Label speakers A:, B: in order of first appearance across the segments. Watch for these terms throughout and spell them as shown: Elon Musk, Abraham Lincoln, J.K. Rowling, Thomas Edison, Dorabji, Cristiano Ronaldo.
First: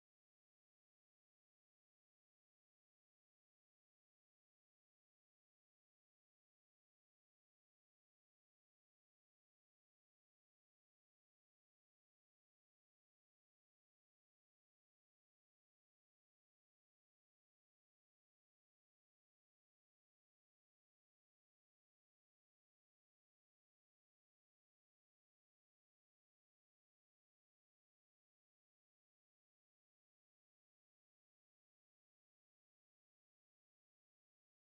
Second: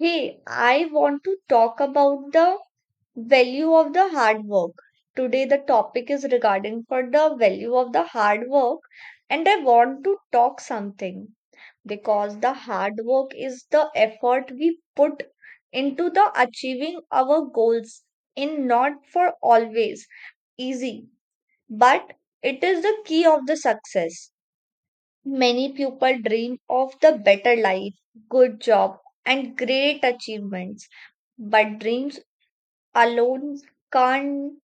A: Hey, I want to talk about the value of the hard work. Today, the topic is regarding for the value of the hard work, and I want to talk something because the hard work is the effort we put into the achieving our goals in not for always easy, but it is the key of the success. Many people dream of the better life, good job, and great achievements but dreams alone can't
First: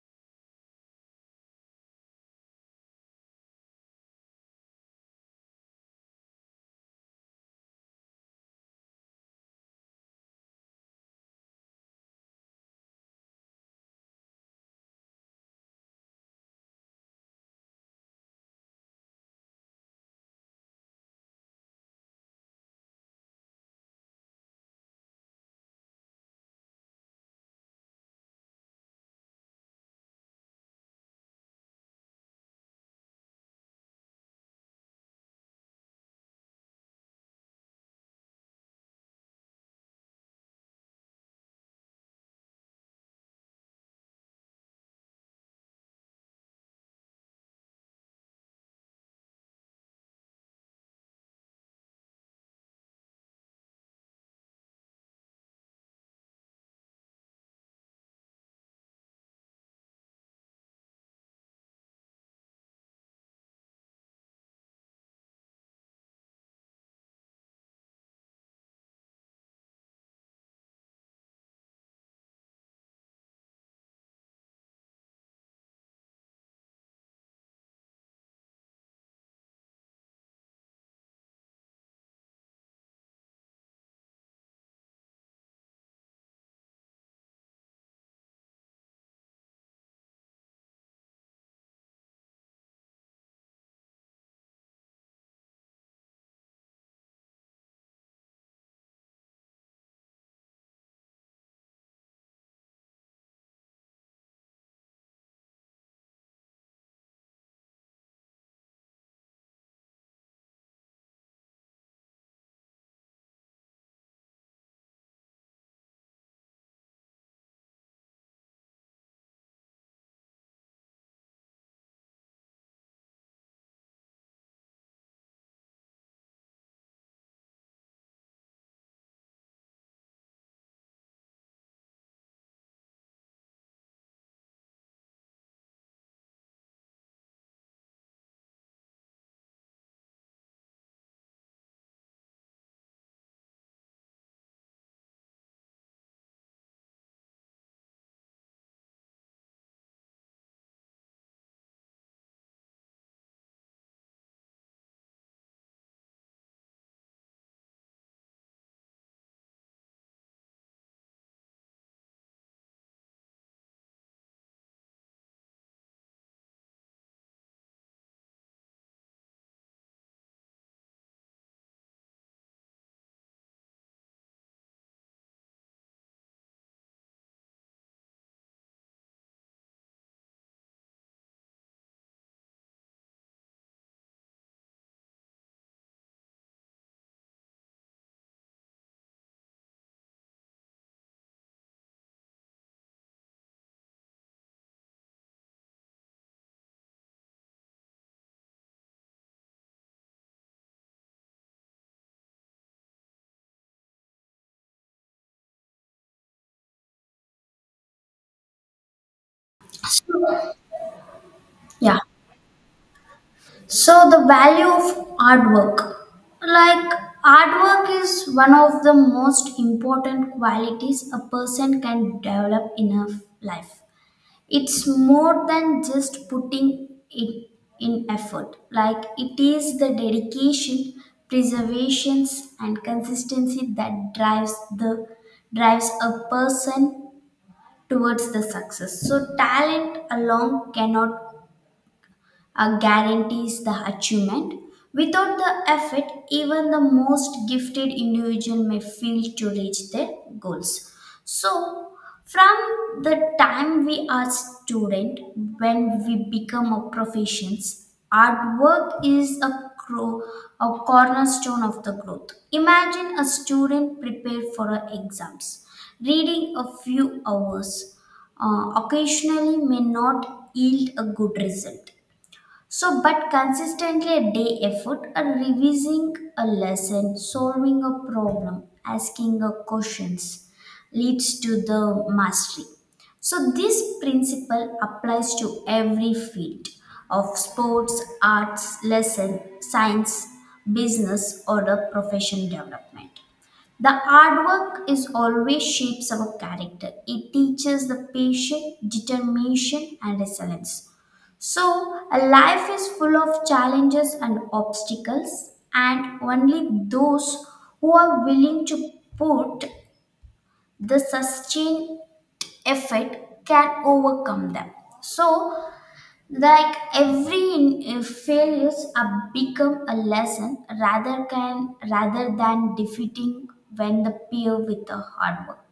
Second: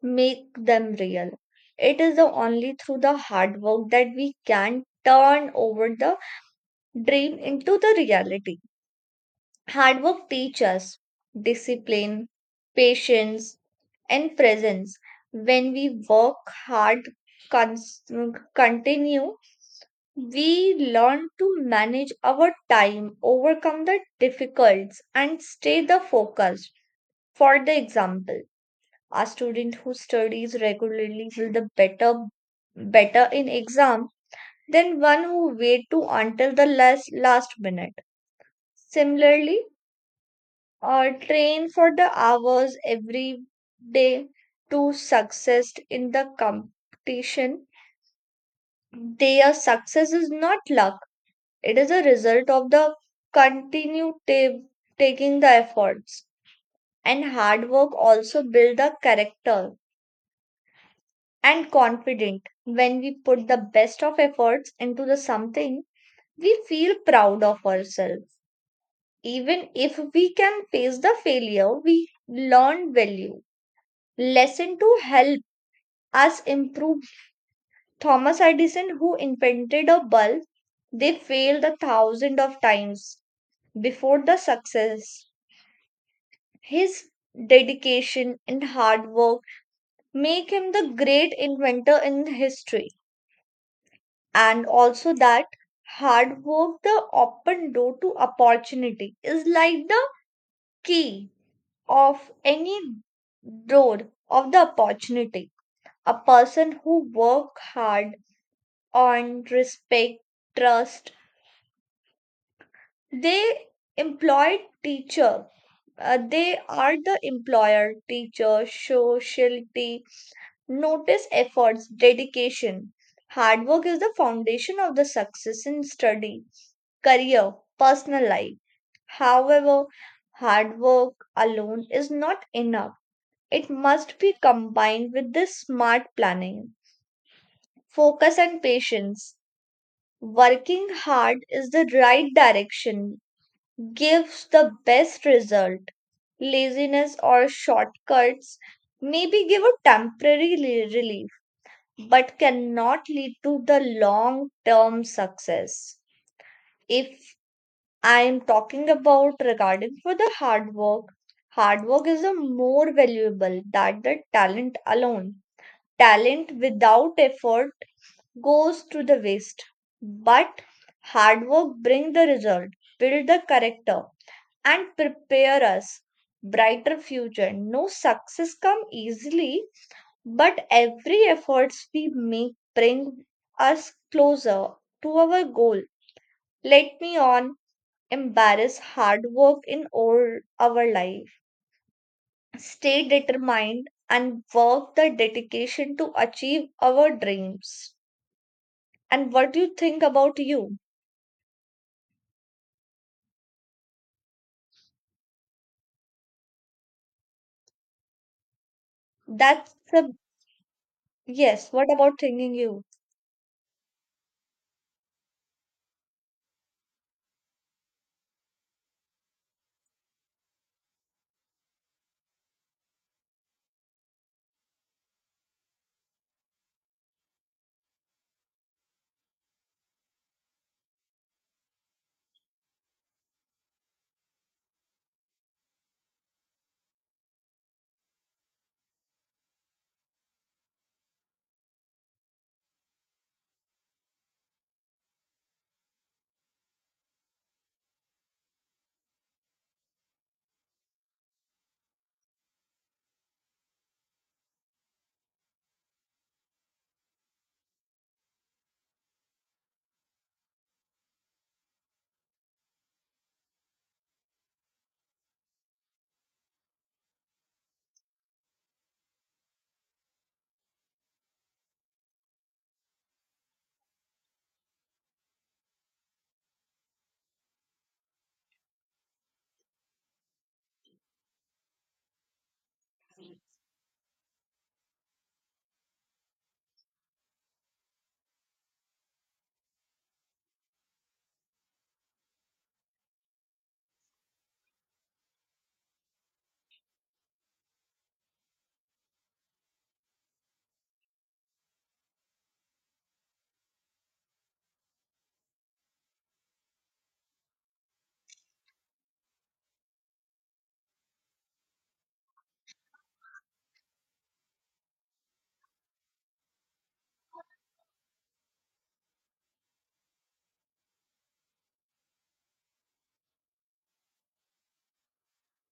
A: make them real. It is the only through the hard work that we can turn over the dream into the reality. Hard work teaches us discipline, patience, and presence. When we work hard, cons- continue, we learn to manage our time, overcome the difficulties, and stay the focus. For the example, a student who studies regularly will the better better in exam than one who wait to until the last minute. Similarly, train for the hours every day to success in the competition. Their success is not luck; it is a result of the continued taking the efforts and hard work. Also build the character and confident when we put the best of efforts into the something we feel proud of ourselves even if we can face the failure we learn value lesson to help us improve. Thomas Edison who invented a bulb they failed a thousand of times before the success. His dedication and hard work make him the great inventor in history. And also that hard work the open door to opportunity is like the key of any door of the opportunity. A person who work hard on respect, trust, they employ teacher, they are the employer teacher socialty notice efforts dedication. Hard work is the foundation of the success in study, career, personal life. However, hard work alone is not enough. It must be combined with the smart planning, focus, and patience. Working hard is the right direction, gives the best result. Laziness or shortcuts maybe give a temporary relief, but cannot lead to the long term success. If I am talking about regarding for the hard work. Hard work is a more valuable than the talent alone. Talent without effort goes to the waste. But hard work bring the result, build the character, and prepare us brighter future. No success come easily, but every efforts we make bring us closer to our goal. Let me on embrace hard work in all our life. Stay determined and work the dedication to achieve our dreams. And what do you think about you? That's a yes. What
B: Yeah.
A: about thinking you?
B: So the value of artwork. Like artwork is one of the most important qualities a person can develop in a life. It's more than just putting it in effort. Like it is the dedication, preservations and consistency that drives the drives a person towards the success. So talent alone cannot guarantees the achievement. Without the effort, even the most gifted individual may fail to reach their goals. So, from the time we are student, when we become a professions, hard work is a, a cornerstone of the growth. Imagine a student prepared for her exams, reading a few hours, occasionally may not yield a good result so, but consistently a day effort, a revising a lesson, solving a problem, asking a questions leads to the mastery. So, this principle applies to every field of sports, arts, lesson, science, business, or the profession development. The hard work is always shapes our character. It teaches the patience, determination, and resilience. So, a life is full of challenges and obstacles, and only those who are willing to put the sustained effort can overcome them. So, like every failures are become a lesson rather than defeating when the peer with the hard work.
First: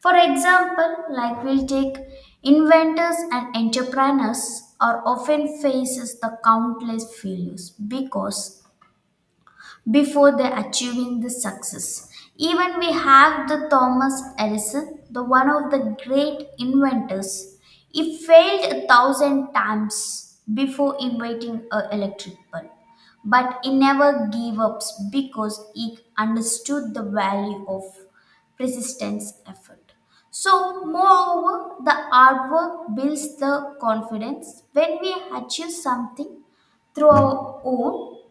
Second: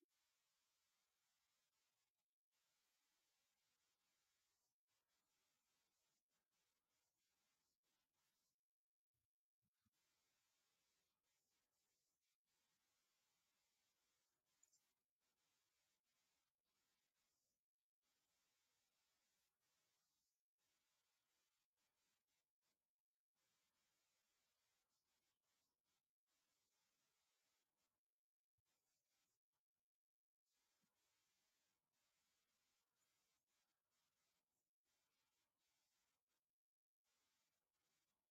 B: For example, like we'll take inventors and entrepreneurs are often faces the countless failures because before they achieving the success. Even we have the Thomas Edison, the one of the great inventors. He failed a thousand times before inventing a electric bulb, but he never gave up because he understood the value of persistence effort. So, moreover, the hard work builds the confidence. When we achieve something through our own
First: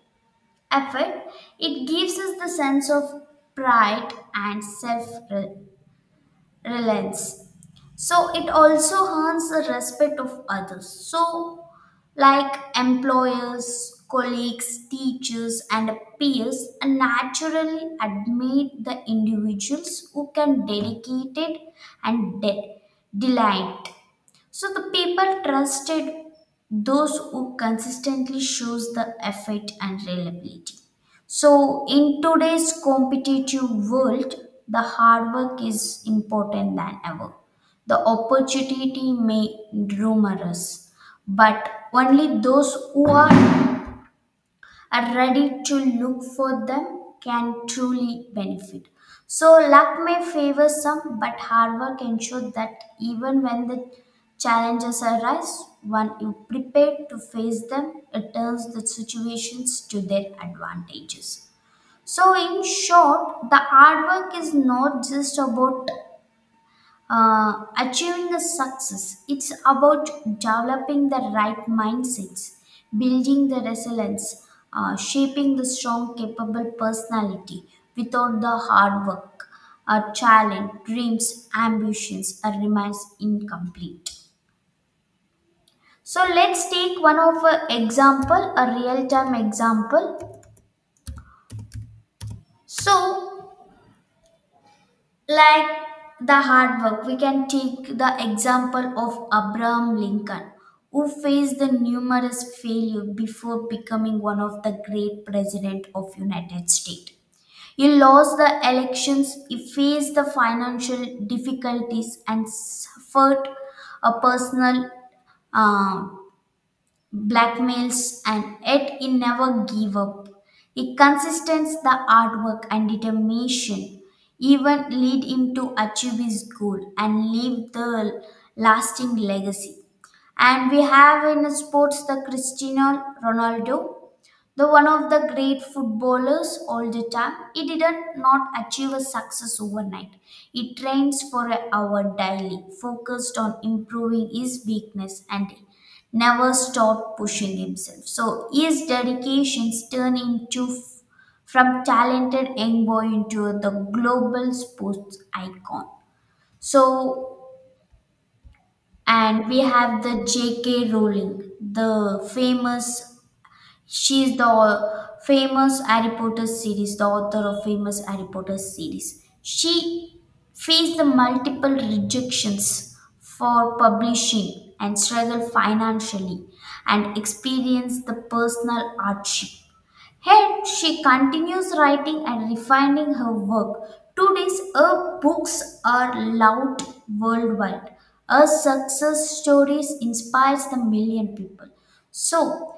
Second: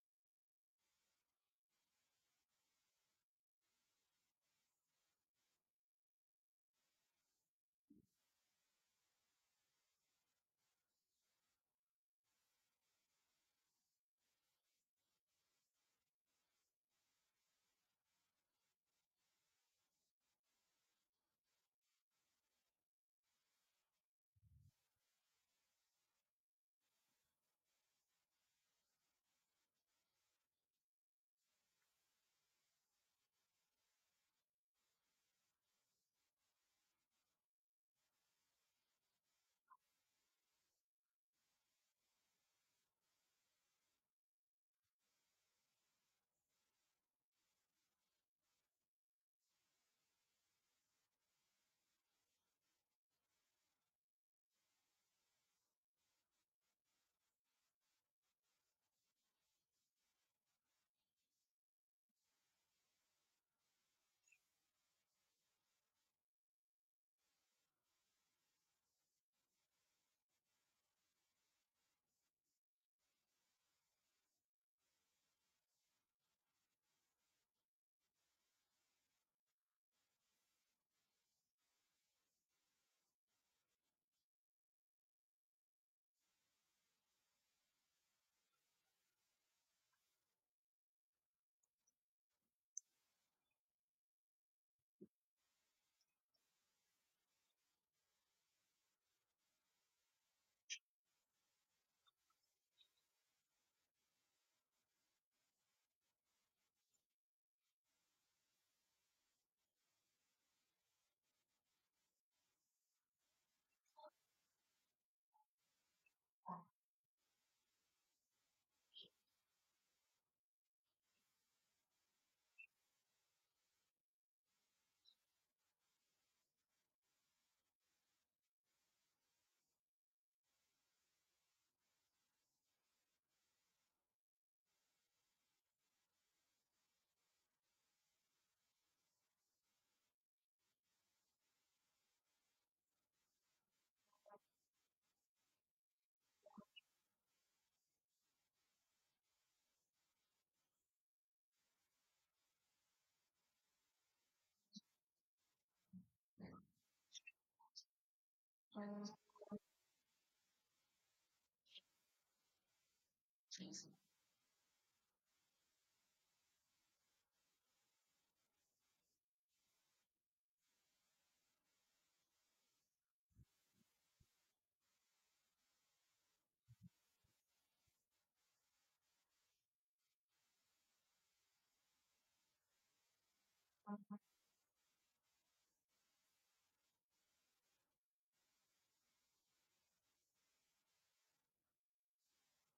B: effort, it gives us the sense of pride and self reliance. So it also earns the respect of others. So, like employers, colleagues, teachers, and peers, naturally admit the individuals who can dedicate it and delight. So the people trusted those who consistently shows the effort and reliability. So in today's competitive world, the hard work is important than ever. The opportunity may numerous, but only those who are ready to look for them can truly benefit. So, luck may favor some, but hard work ensures that even when the challenges arise, when you prepare to face them, it turns the situations to their advantages. So, in short, the hard work is not just about achieving a success, it's about developing the right mindsets, building the resilience, shaping the strong, capable personality without the hard work. A challenge, dreams, ambitions remains incomplete. So let's take one of a example, a real time example. So like the hard work we can take the example of Abraham Lincoln who faced the numerous failure before becoming one of the great president of United States. He lost the elections. He faced the financial difficulties and suffered a personal uh, blackmails, and yet he never gave up. He consistence the artwork and determination even lead him to achieve his goal and leave the lasting legacy. And we have in sports the Cristiano Ronaldo, the one of the great footballers all the time. He didn't not achieve a success overnight. He trains for an hour daily, focused on improving his weakness and never stopped pushing himself. So his dedications turn from talented young boy into the global sports icon. So, and we have the J.K. Rowling, the famous, she is the famous Harry Potter series, the author of famous Harry Potter series. She faced the multiple rejections for publishing and struggled financially and experienced the personal hardship. Yet she continues writing and refining her work. Today's her books are loved worldwide. Her success stories inspires the million people. So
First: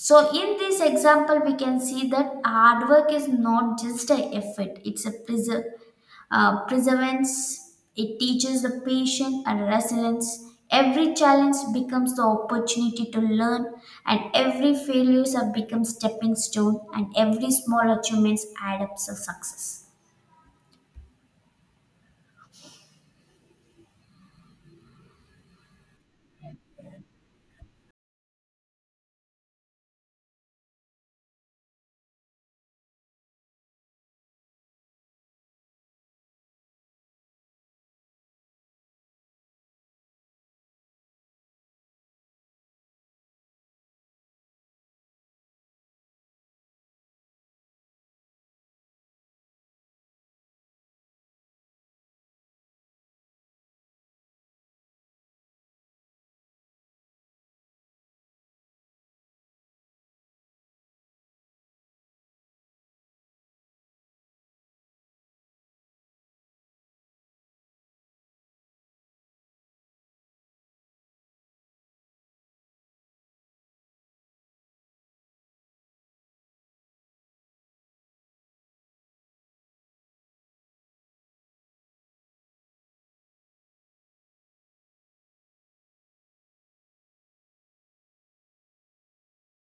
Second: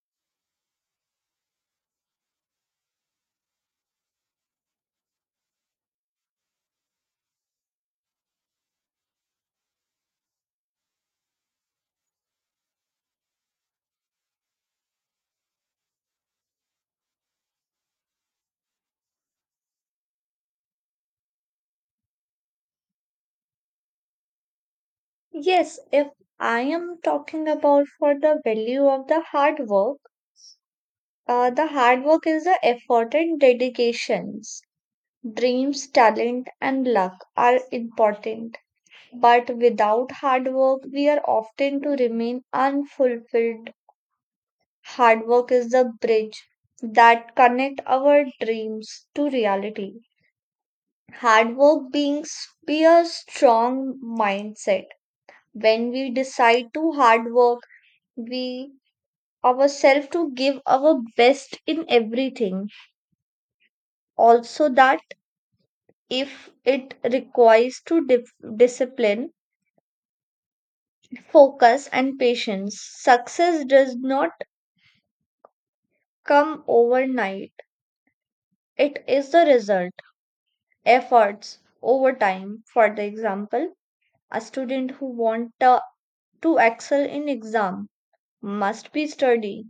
B: so, in this example, we can see that hard work is not just an effort, it's a perseverance. It teaches the patience and resilience. Every challenge becomes the opportunity to learn, and every failure becomes stepping stone, and every small achievements add up to success.
A: Yes, if I am talking about for the value of the hard work is the effort and dedications. Dreams, talent, and luck are important, but without hard work, we are often to remain unfulfilled. Hard work is the bridge that connect our dreams to reality. Hard work brings be a strong mindset. When we decide to hard work, we ourselves to give our best in everything. Also that if it requires to discipline, focus and patience. Success does not come overnight. It is the result, efforts over time. For the example, a student who want to excel in exam must be study,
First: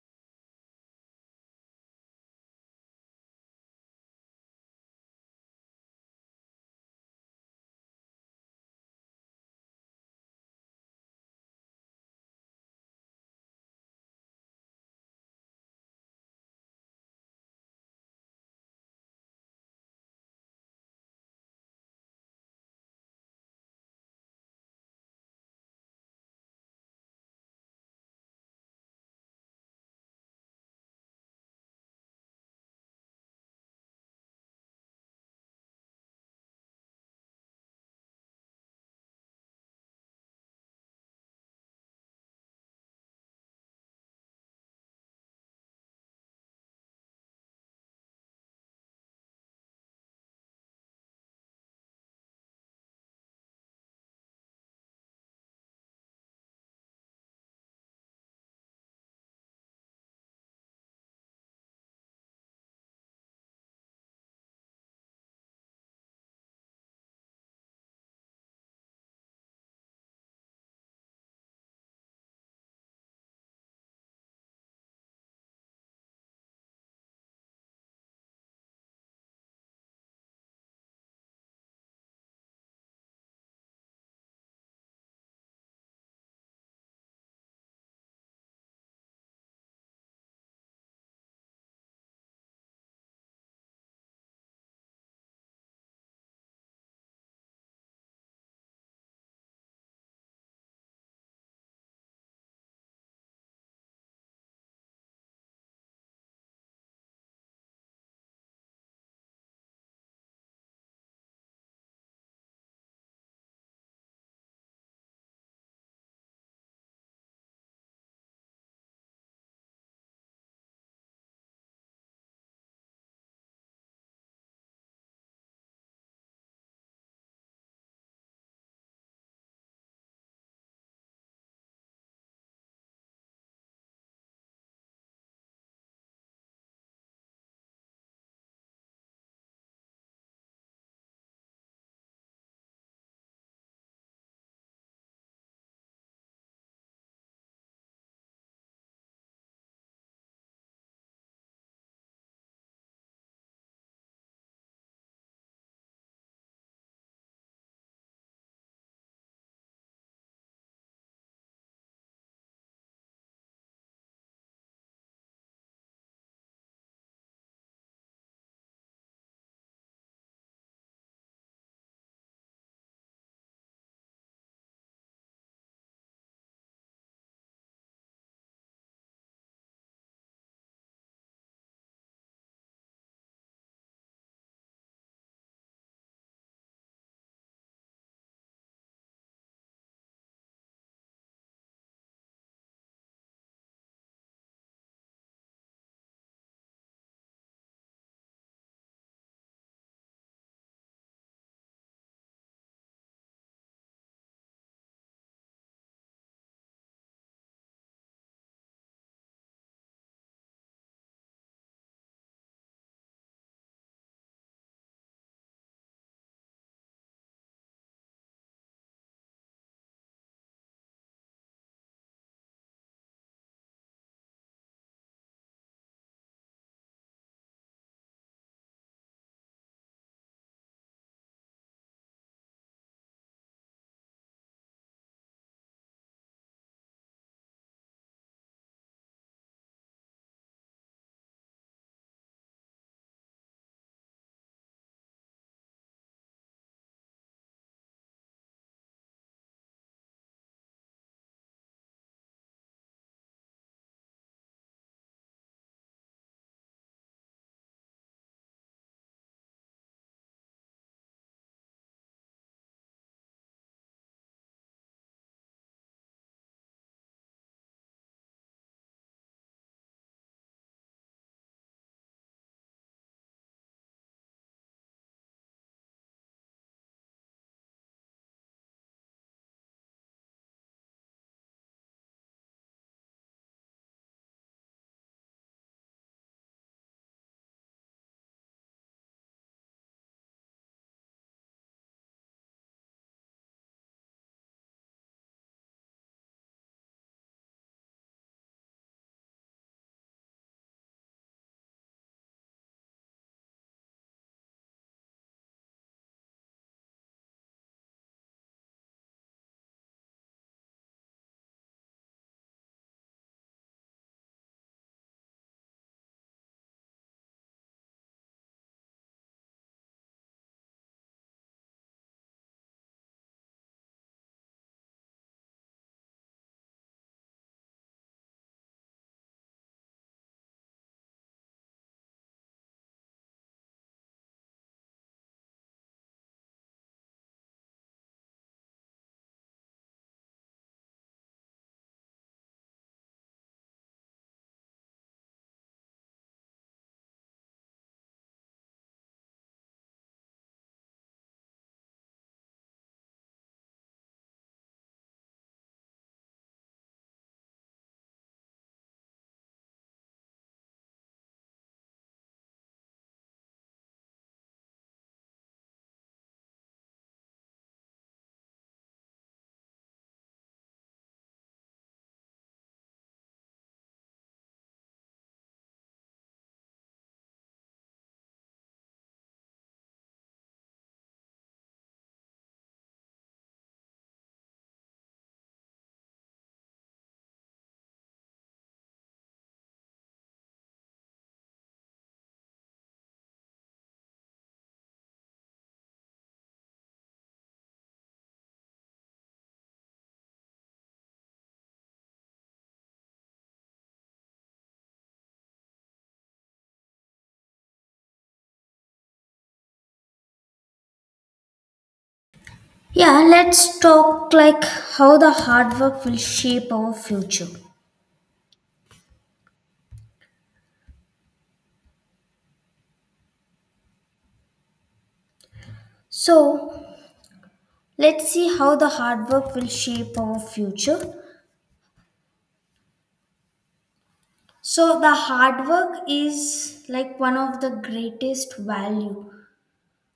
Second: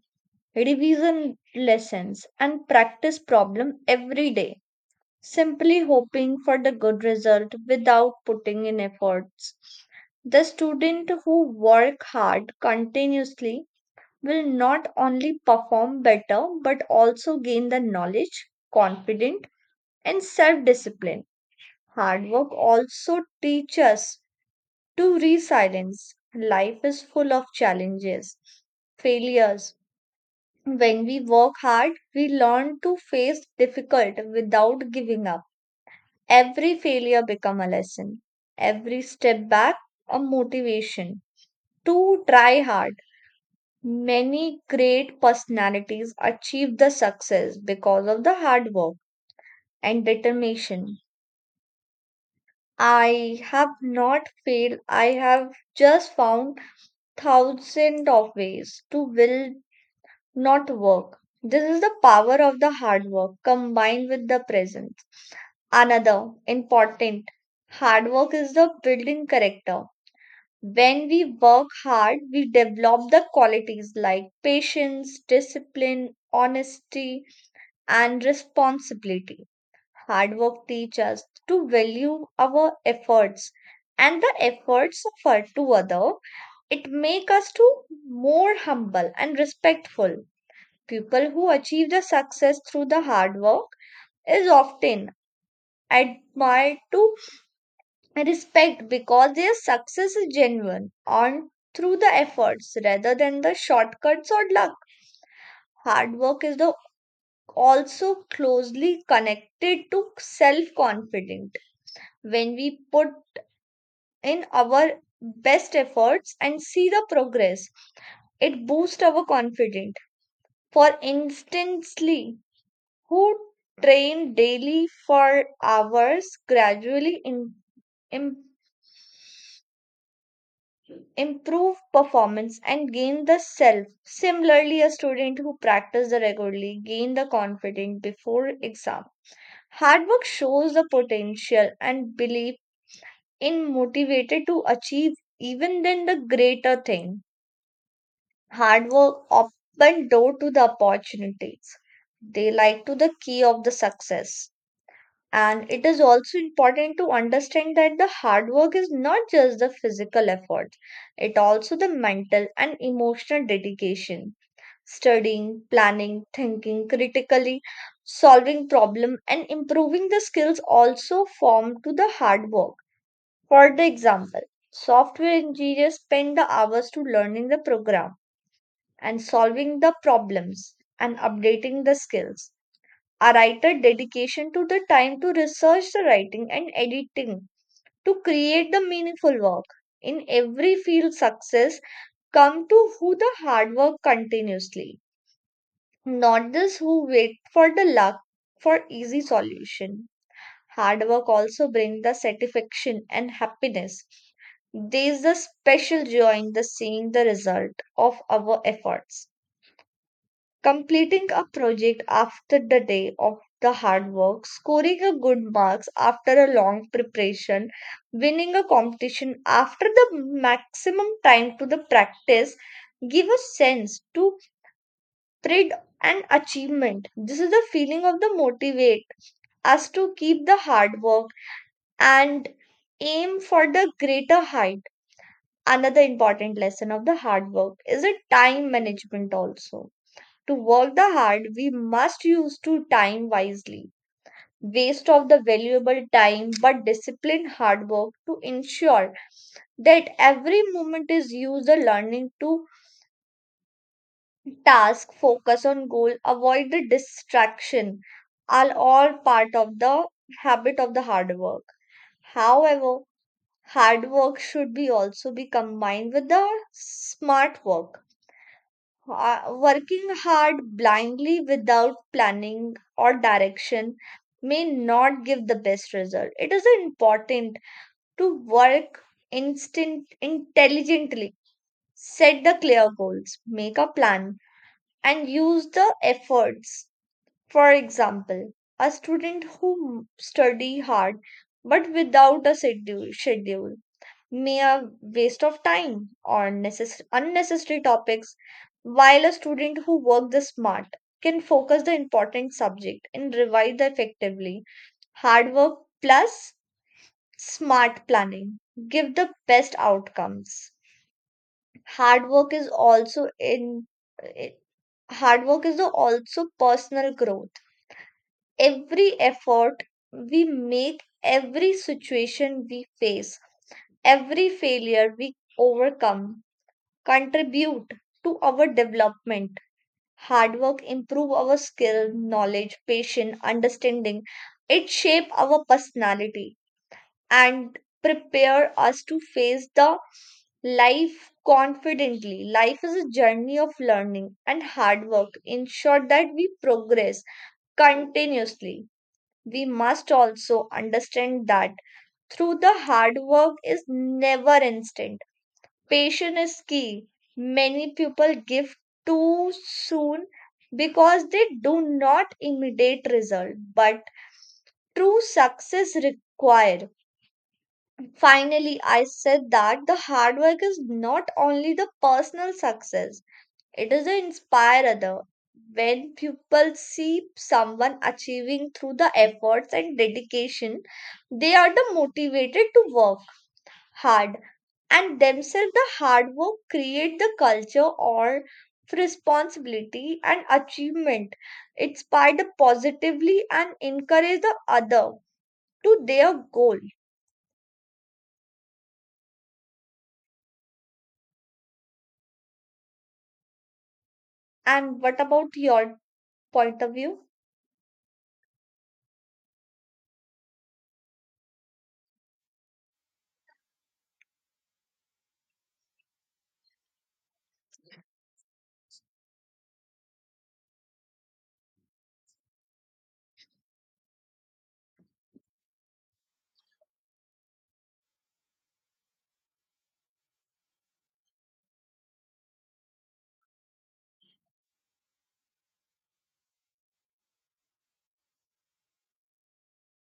A: revision lessons, and practice problem every day, simply hoping for the good result without putting in efforts. The student who work hard continuously will not only perform better but also gain the knowledge, confidence and self discipline. Hard work also teaches us to resilience. Life is full of challenges, failures. When we work hard, we learn to face difficult without giving up. Every failure become a lesson. Every step back a motivation to try hard. Many great personalities achieve the success because of the hard work and determination. I have not failed. I have just found thousand of ways to will not work. This is the power of the hard work combined with the presence. Another important hard work is the building character. When we work hard, we develop the qualities like patience, discipline, honesty, and responsibility. Hard work teach us to value our efforts and the efforts of our to other. It make us to more humble and respectful. People who achieve the success through the hard work is often admired to respect because their success is genuine and through the efforts rather than the shortcuts or luck. Hard work is the also closely connected to self confidence. When we put in our best efforts and see the progress. It boosts our confidence. For instantly, who train daily for hours gradually im- improve performance and gain the self. Similarly, a student who practice the regularly gain the confidence before exam. Hard work shows the potential and belief in motivated to achieve even then the greater thing. Hard work open door to the opportunities. They like to the key of the success. And it is also important to understand that the hard work is not just the physical effort, it also the mental and emotional dedication. Studying, planning, thinking critically, solving problem and improving the skills also form to the hard work. For the example, software engineers spend the hours to learning the program and solving the problems and updating the skills. A writer dedication to the time to research the writing and editing to create the meaningful work. In every field, success come to who the hard work continuously, not those who wait for the luck for easy solution. Hard work also brings the satisfaction and happiness. There is a special joy in the seeing the result of our efforts, completing a project after the day of the hard work, scoring a good marks after a long preparation, winning a competition after the maximum time to the practice give a sense to pride and achievement. This is the feeling of the motivate us to keep the hard work and aim for the greater height. Another important lesson of the hard work is a time management also to work the hard, we must use to time wisely. Waste of the valuable time, but disciplined hard work to ensure that every moment is used the learning to task, focus on goal, avoid the distraction are all part of the habit of the hard work. However, hard work should be also be combined with the smart work. Working hard blindly without planning or direction may not give the best result. It is important to work instant intelligently, set the clear goals, make a plan, and use the efforts. For example, a student who study hard but without a schedule mere waste of time or unnecessary topics, while a student who works the smart can focus the important subject and revise the effectively. Hard work plus smart planning give the best outcomes. Hard work is also in eh, hard work is the also personal growth. Every effort we make, every situation we face, every failure we overcome contribute to our development. Hard work improve our skill, knowledge, patience, understanding. It shape our personality and prepare us to face the life confidently. Life is a journey of learning and hard work. Ensure that we progress continuously. We must also understand that through the hard work is never instant. Patience is key. Many people give too soon because they do not immediate result, but true success required. Finally, I said that the hard work is not only the personal success, it is the inspire other. When people see someone achieving through the efforts and dedication, they are the motivated to work hard and themselves the hard work create the culture or of responsibility and achievement inspire the positively and encourage the other to their goal. And what about your point of view?
B: Yeah, let's talk like how the hard work will shape our future. So, let's see how the hard work will shape our future. So the hard work is like one of the greatest value.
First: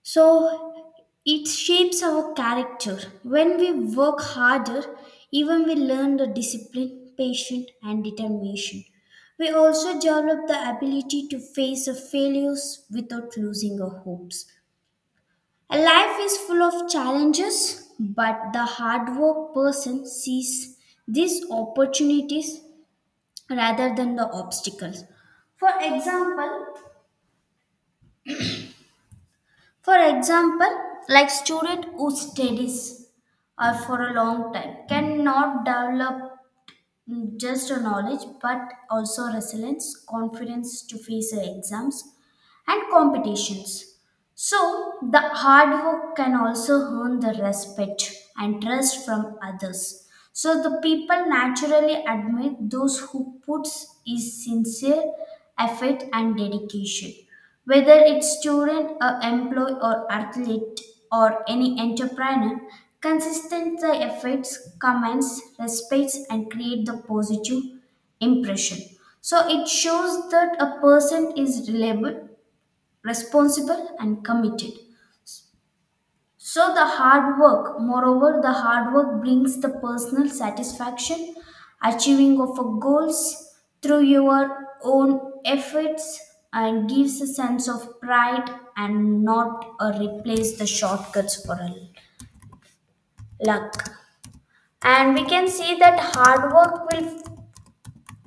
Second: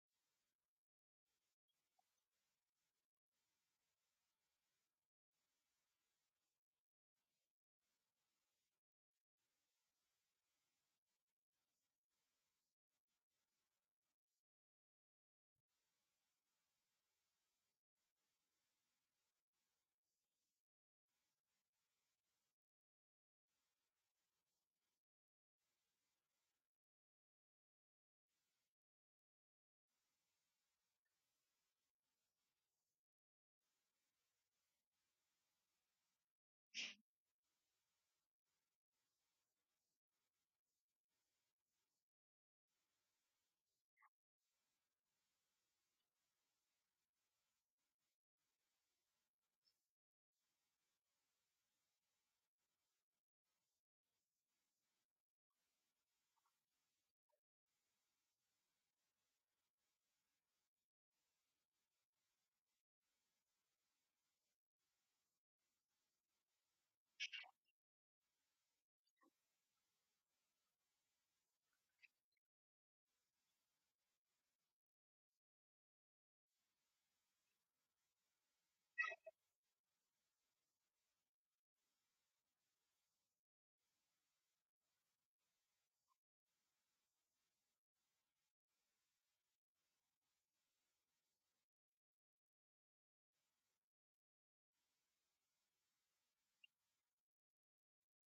B: So it shapes our character. When we work harder, even we learn the discipline, patience and determination. We also develop the ability to face the failures without losing our hopes. A life is full of challenges, but the hard work person sees these opportunities rather than the obstacles. For example, for example, like student who studies or for a long time cannot develop just a knowledge but also resilience, confidence to face the exams and competitions. So, the hard work can also earn the respect and trust from others. So, the people naturally admit those who puts his sincere effort and dedication. Whether it's student, or employee, or athlete, or any entrepreneur, consistent the efforts, comments, respects, and create the positive impression. So, it shows that a person is reliable responsible and committed. So the hard work, moreover, the hard work brings the personal satisfaction, achieving of a goals through your own efforts and gives a sense of pride and not replace the shortcuts for a luck. And we can see that hard work will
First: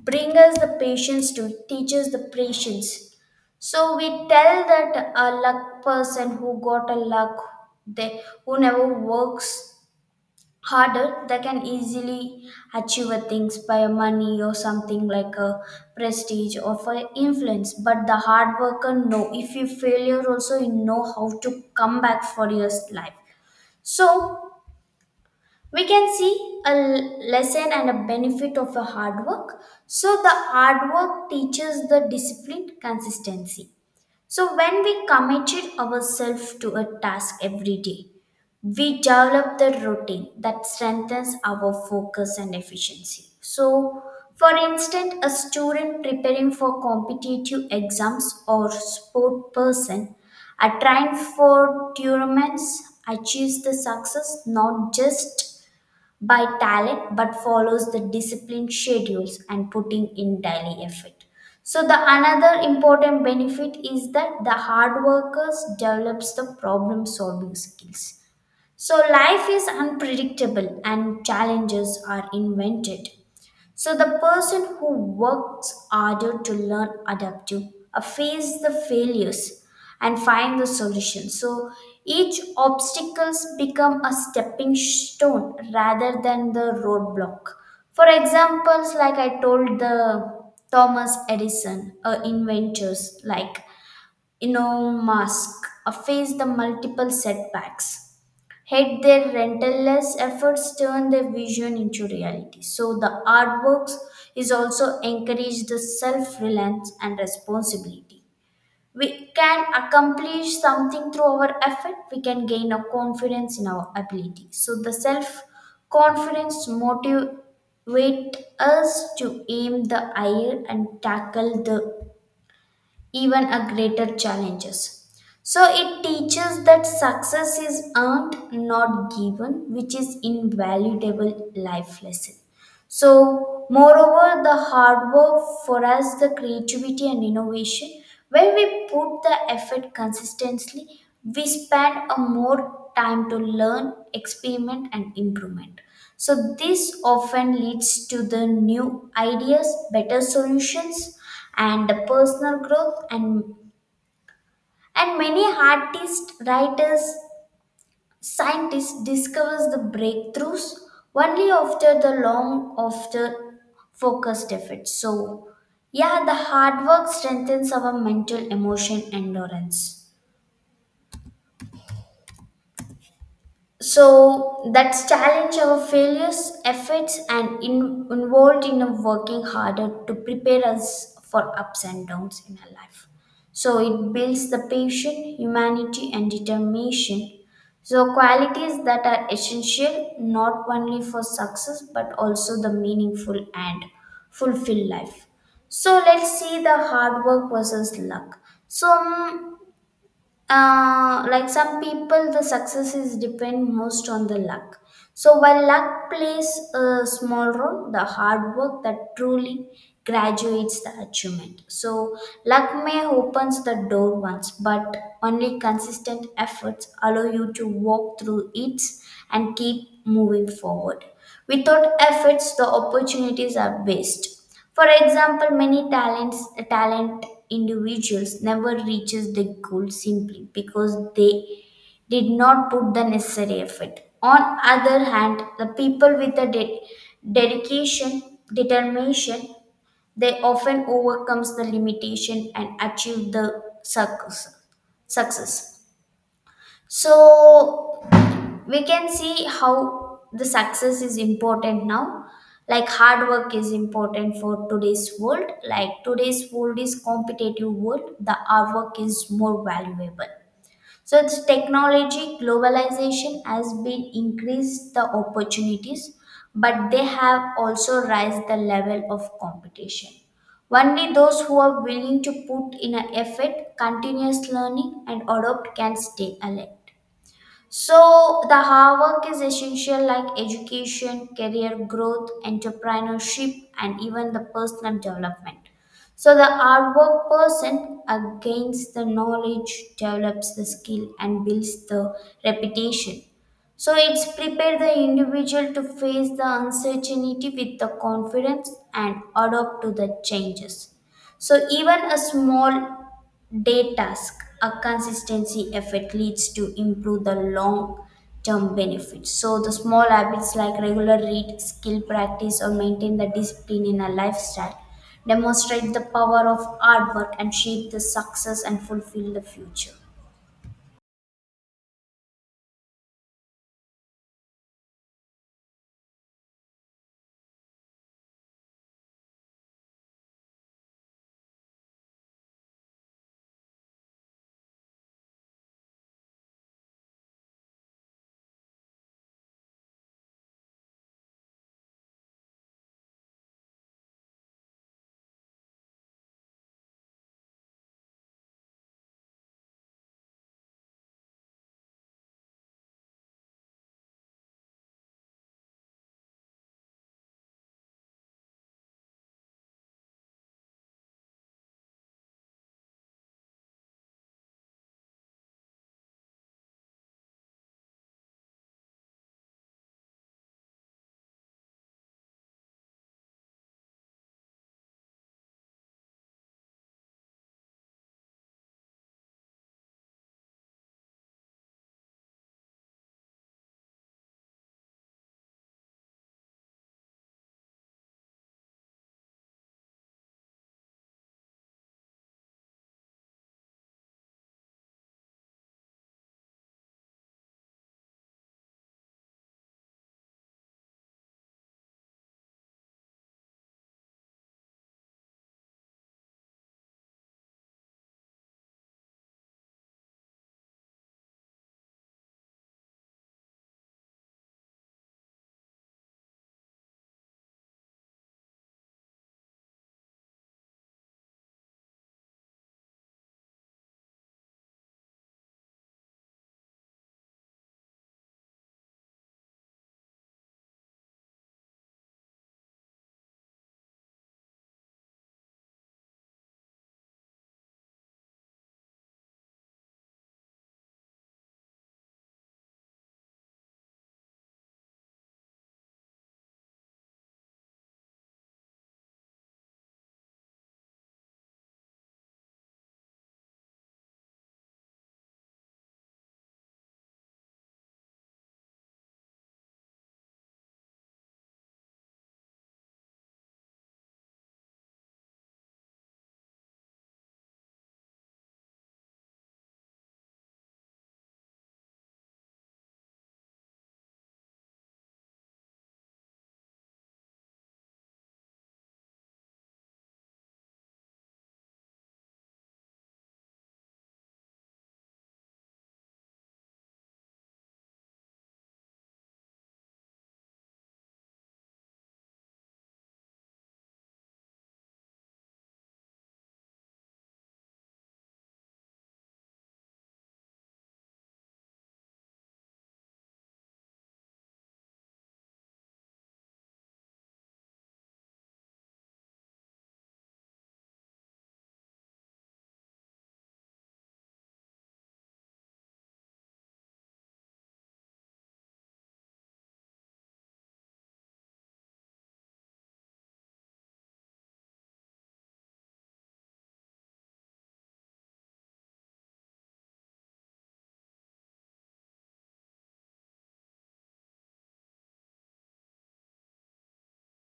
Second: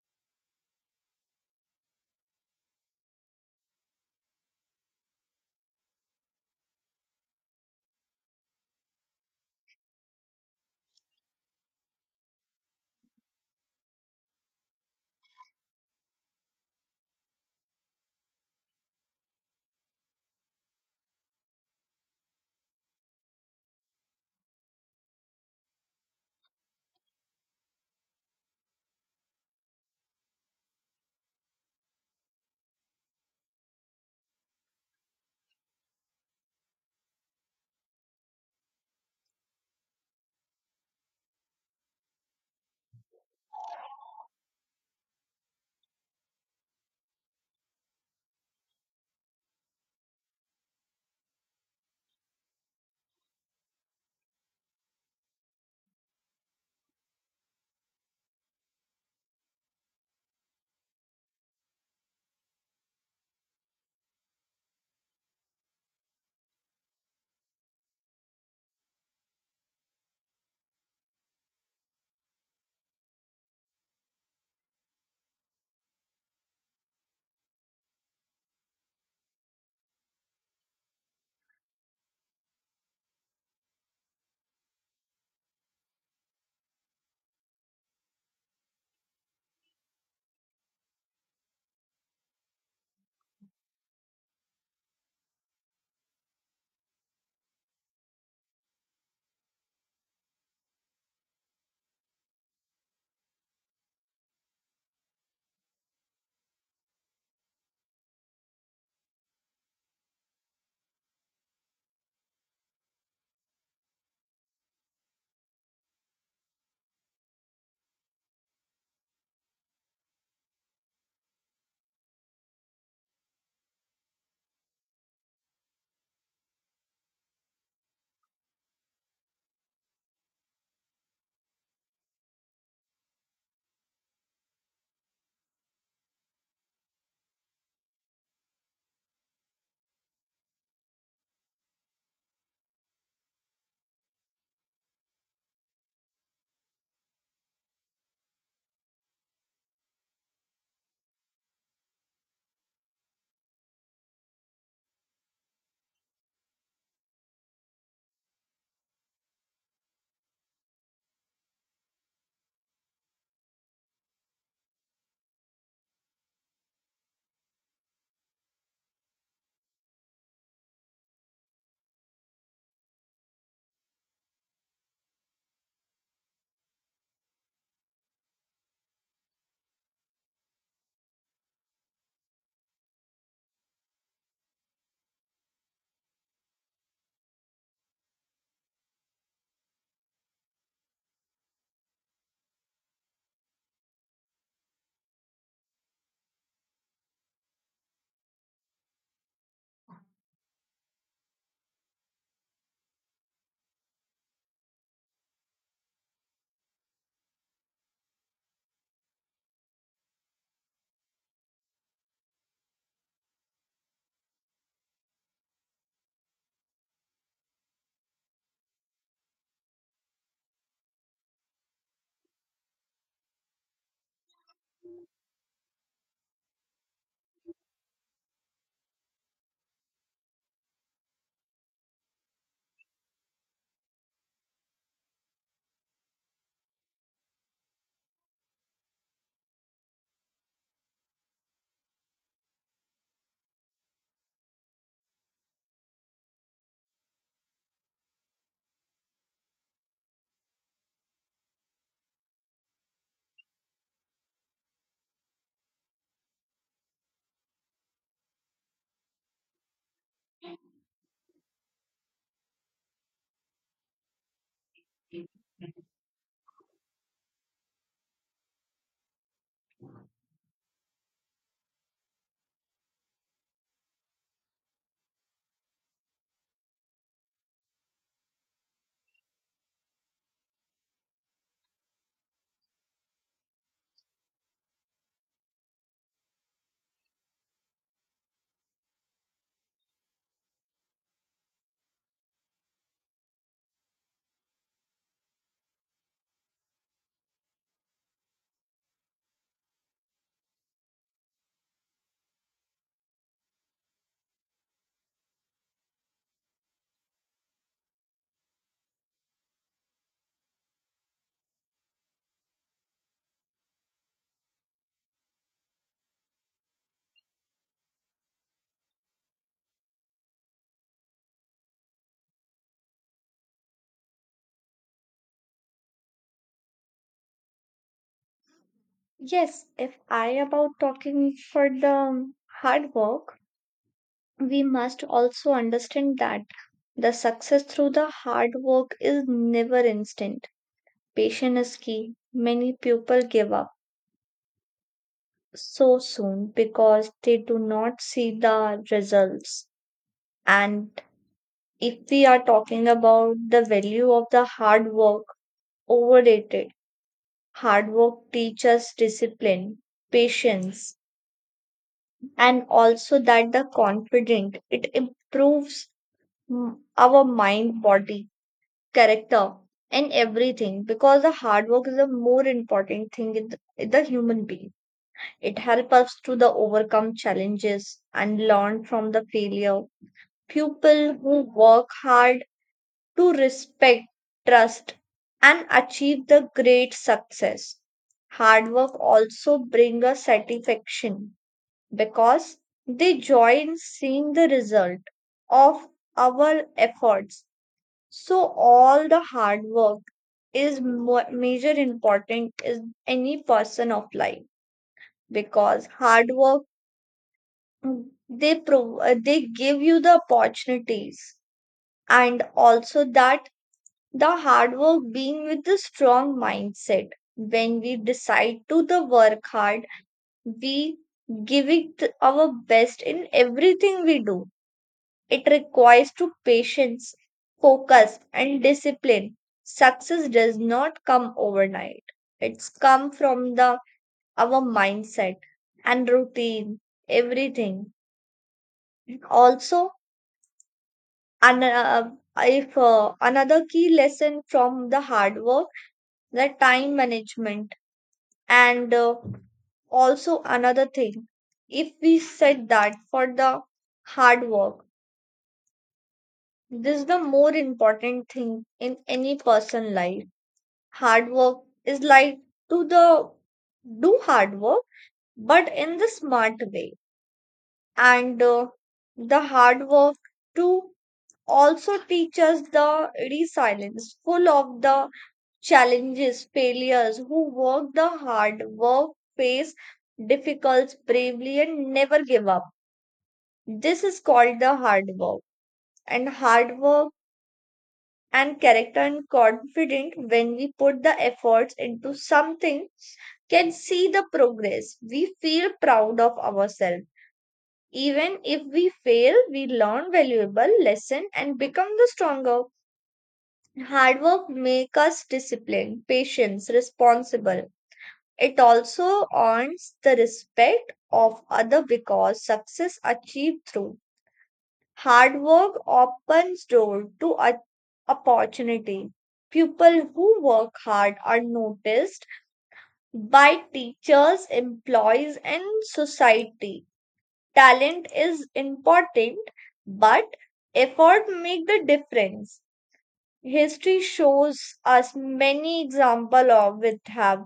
B: bring us the patience to teach us the patience. So we tell that a luck person who got a luck, they who never works harder, they can easily achieve a things by money or something like a prestige or for influence. But the hard worker no. If you failure also, you know how to come back for your life. So we can see a lesson and a benefit of a hard work. So the hard work teaches the discipline consistency. So when we committed ourselves to a task every day, we develop the routine that strengthens our focus and efficiency. So for instance, a student preparing for competitive exams or sport person are trying for tournaments achieves the success not just by talent but follows the disciplined schedules and putting in daily effort. So the another important benefit is that the hard workers develops the problem solving skills. So life is unpredictable and challenges are invented. So the person who works harder to learn adapt to face the failures and find the solution. So each obstacles become a stepping stone rather than the roadblock. For examples, like I told the Thomas Edison, inventors like Elon Musk, face the multiple setbacks had their relentless efforts turned their vision into reality. So the artworks is also encouraged the self-reliance and responsibility. We can accomplish something through our effort, we can gain a confidence in our ability. So the self-confidence motivate us to aim the higher and tackle the even a greater challenges. So it teaches that success is earned, not given, which is invaluable life lesson. So, moreover, the hard work for us, the creativity and innovation, when we put the effort consistently, we spend a more time to learn, experiment, and improvement. So, this often leads to the new ideas, better solutions, and the personal growth and many artists, writers, scientists discovers the breakthroughs only after the long after focused effort. So yeah, the hard work strengthens our mental emotion endurance. So that's challenge our failures, efforts, and involved in a working harder to prepare us for ups and downs in our life. So it builds the patience, humanity, and determination. So qualities that are essential not only for success but also the meaningful and fulfilled life. So let's see the hard work versus luck. So like some people the success is depend most on the luck. So while luck plays a small role, the hard work that truly graduates the achievement. So luck may opens the door once, but only consistent efforts allow you to walk through it and keep moving forward without efforts the opportunities are waste. For example, many talent individuals never reaches the goal simply because they did not put the necessary effort. On other hand, the people with a dedication, determination, they often overcomes the limitation and achieve the success. Success. So we can see how the success is important now, like hard work is important for today's world. Like today's world is competitive world, the hard work is more valuable. So it's technology globalization has been increased the opportunities, but they have also raised the level of competition. Only those who are willing to put in an effort continuous learning and adopt can stay alert. So the hard work is essential like education, career growth, entrepreneurship, and even the personal development. So the hard work person gains the knowledge, develops the skill, and builds the reputation. So it's prepare the individual to face the uncertainty with the confidence and adapt to the changes. So even a small day task. A consistency effort leads to improve the long term benefits. So the small habits like regular read, skill practice, or maintain the discipline in a lifestyle demonstrate the power of hard work and shape the success and fulfill the future.
A: Yes, if I about talking for the hard work, we must also understand that the success through the hard work is never instant. Patience is key. Many people give up so soon because they do not see the results. And if we are talking about the value of the hard work, overrated. Hard work teaches discipline, patience, and also that the confident. It improves our mind, body, character, and everything because the hard work is a more important thing in the human being. It helps us to the overcome challenges and learn from the failure. People who work hard to respect, trust, and achieve the great success. Hard work also bring a satisfaction because they joy in seeing the result of our efforts. So all the hard work is major important is any person of life because hard work they they give you the opportunities and also that the hard work being with the strong mindset when we decide to the work hard we give it our best in everything we do. It requires to patience, focus and discipline. Success does not come overnight. It's come from the our mindset and routine everything also. And if another key lesson from the hard work, the time management, and also another thing, if we said that for the hard work, this is the more important thing in any person life. Hard work is like to the do hard work, but in the smart way, and the hard work to also teach us the resilience full of the challenges, failures, who work the hard, work, face difficulties bravely, and never give up. This is called the hard work. And hard work and character and confident when we put the efforts into something can see the progress. We feel proud of ourselves. Even if we fail, we learn valuable lesson and become the stronger. Hard work make us disciplined, patient, responsible. It also earns the respect of other because success achieved through hard work opens door to opportunity. People who work hard are noticed by teachers, employees, and society. Talent is important, but effort make the difference. History shows us many example of with have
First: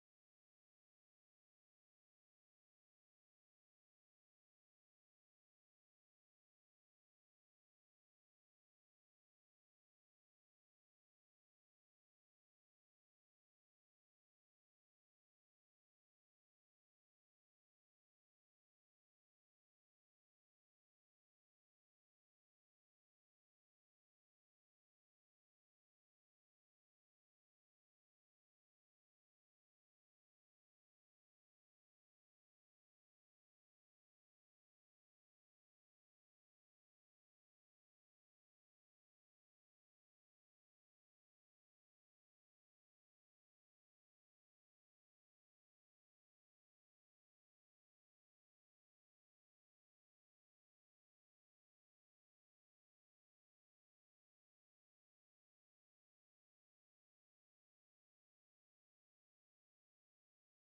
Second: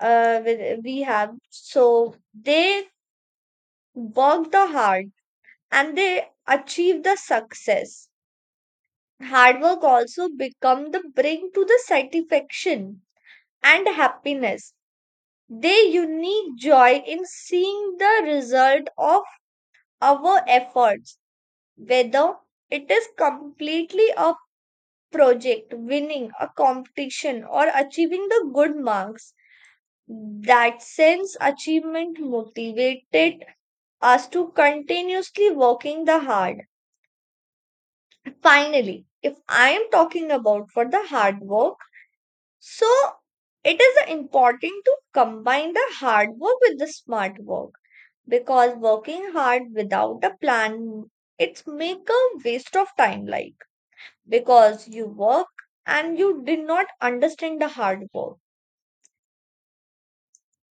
A: uh, with, we have so they worked the hard and they achieved the success. Hard work also become the bring to the satisfaction and happiness. They unique joy in seeing the result of our efforts, whether it is completely a project, winning a competition, or achieving the good marks. That sense achievement motivated us to continuously working the hard. Finally, if I am talking about for the hard work, so it is important to combine the hard work with the smart work because working hard without a plan it's make a waste of time like because you work and you did not understand the hard work.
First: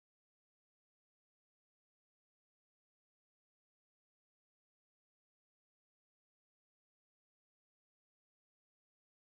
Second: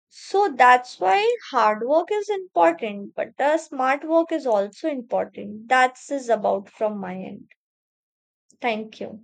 A: So that's why hard work is important but the smart work is also important. That's is about from my end. Thank you.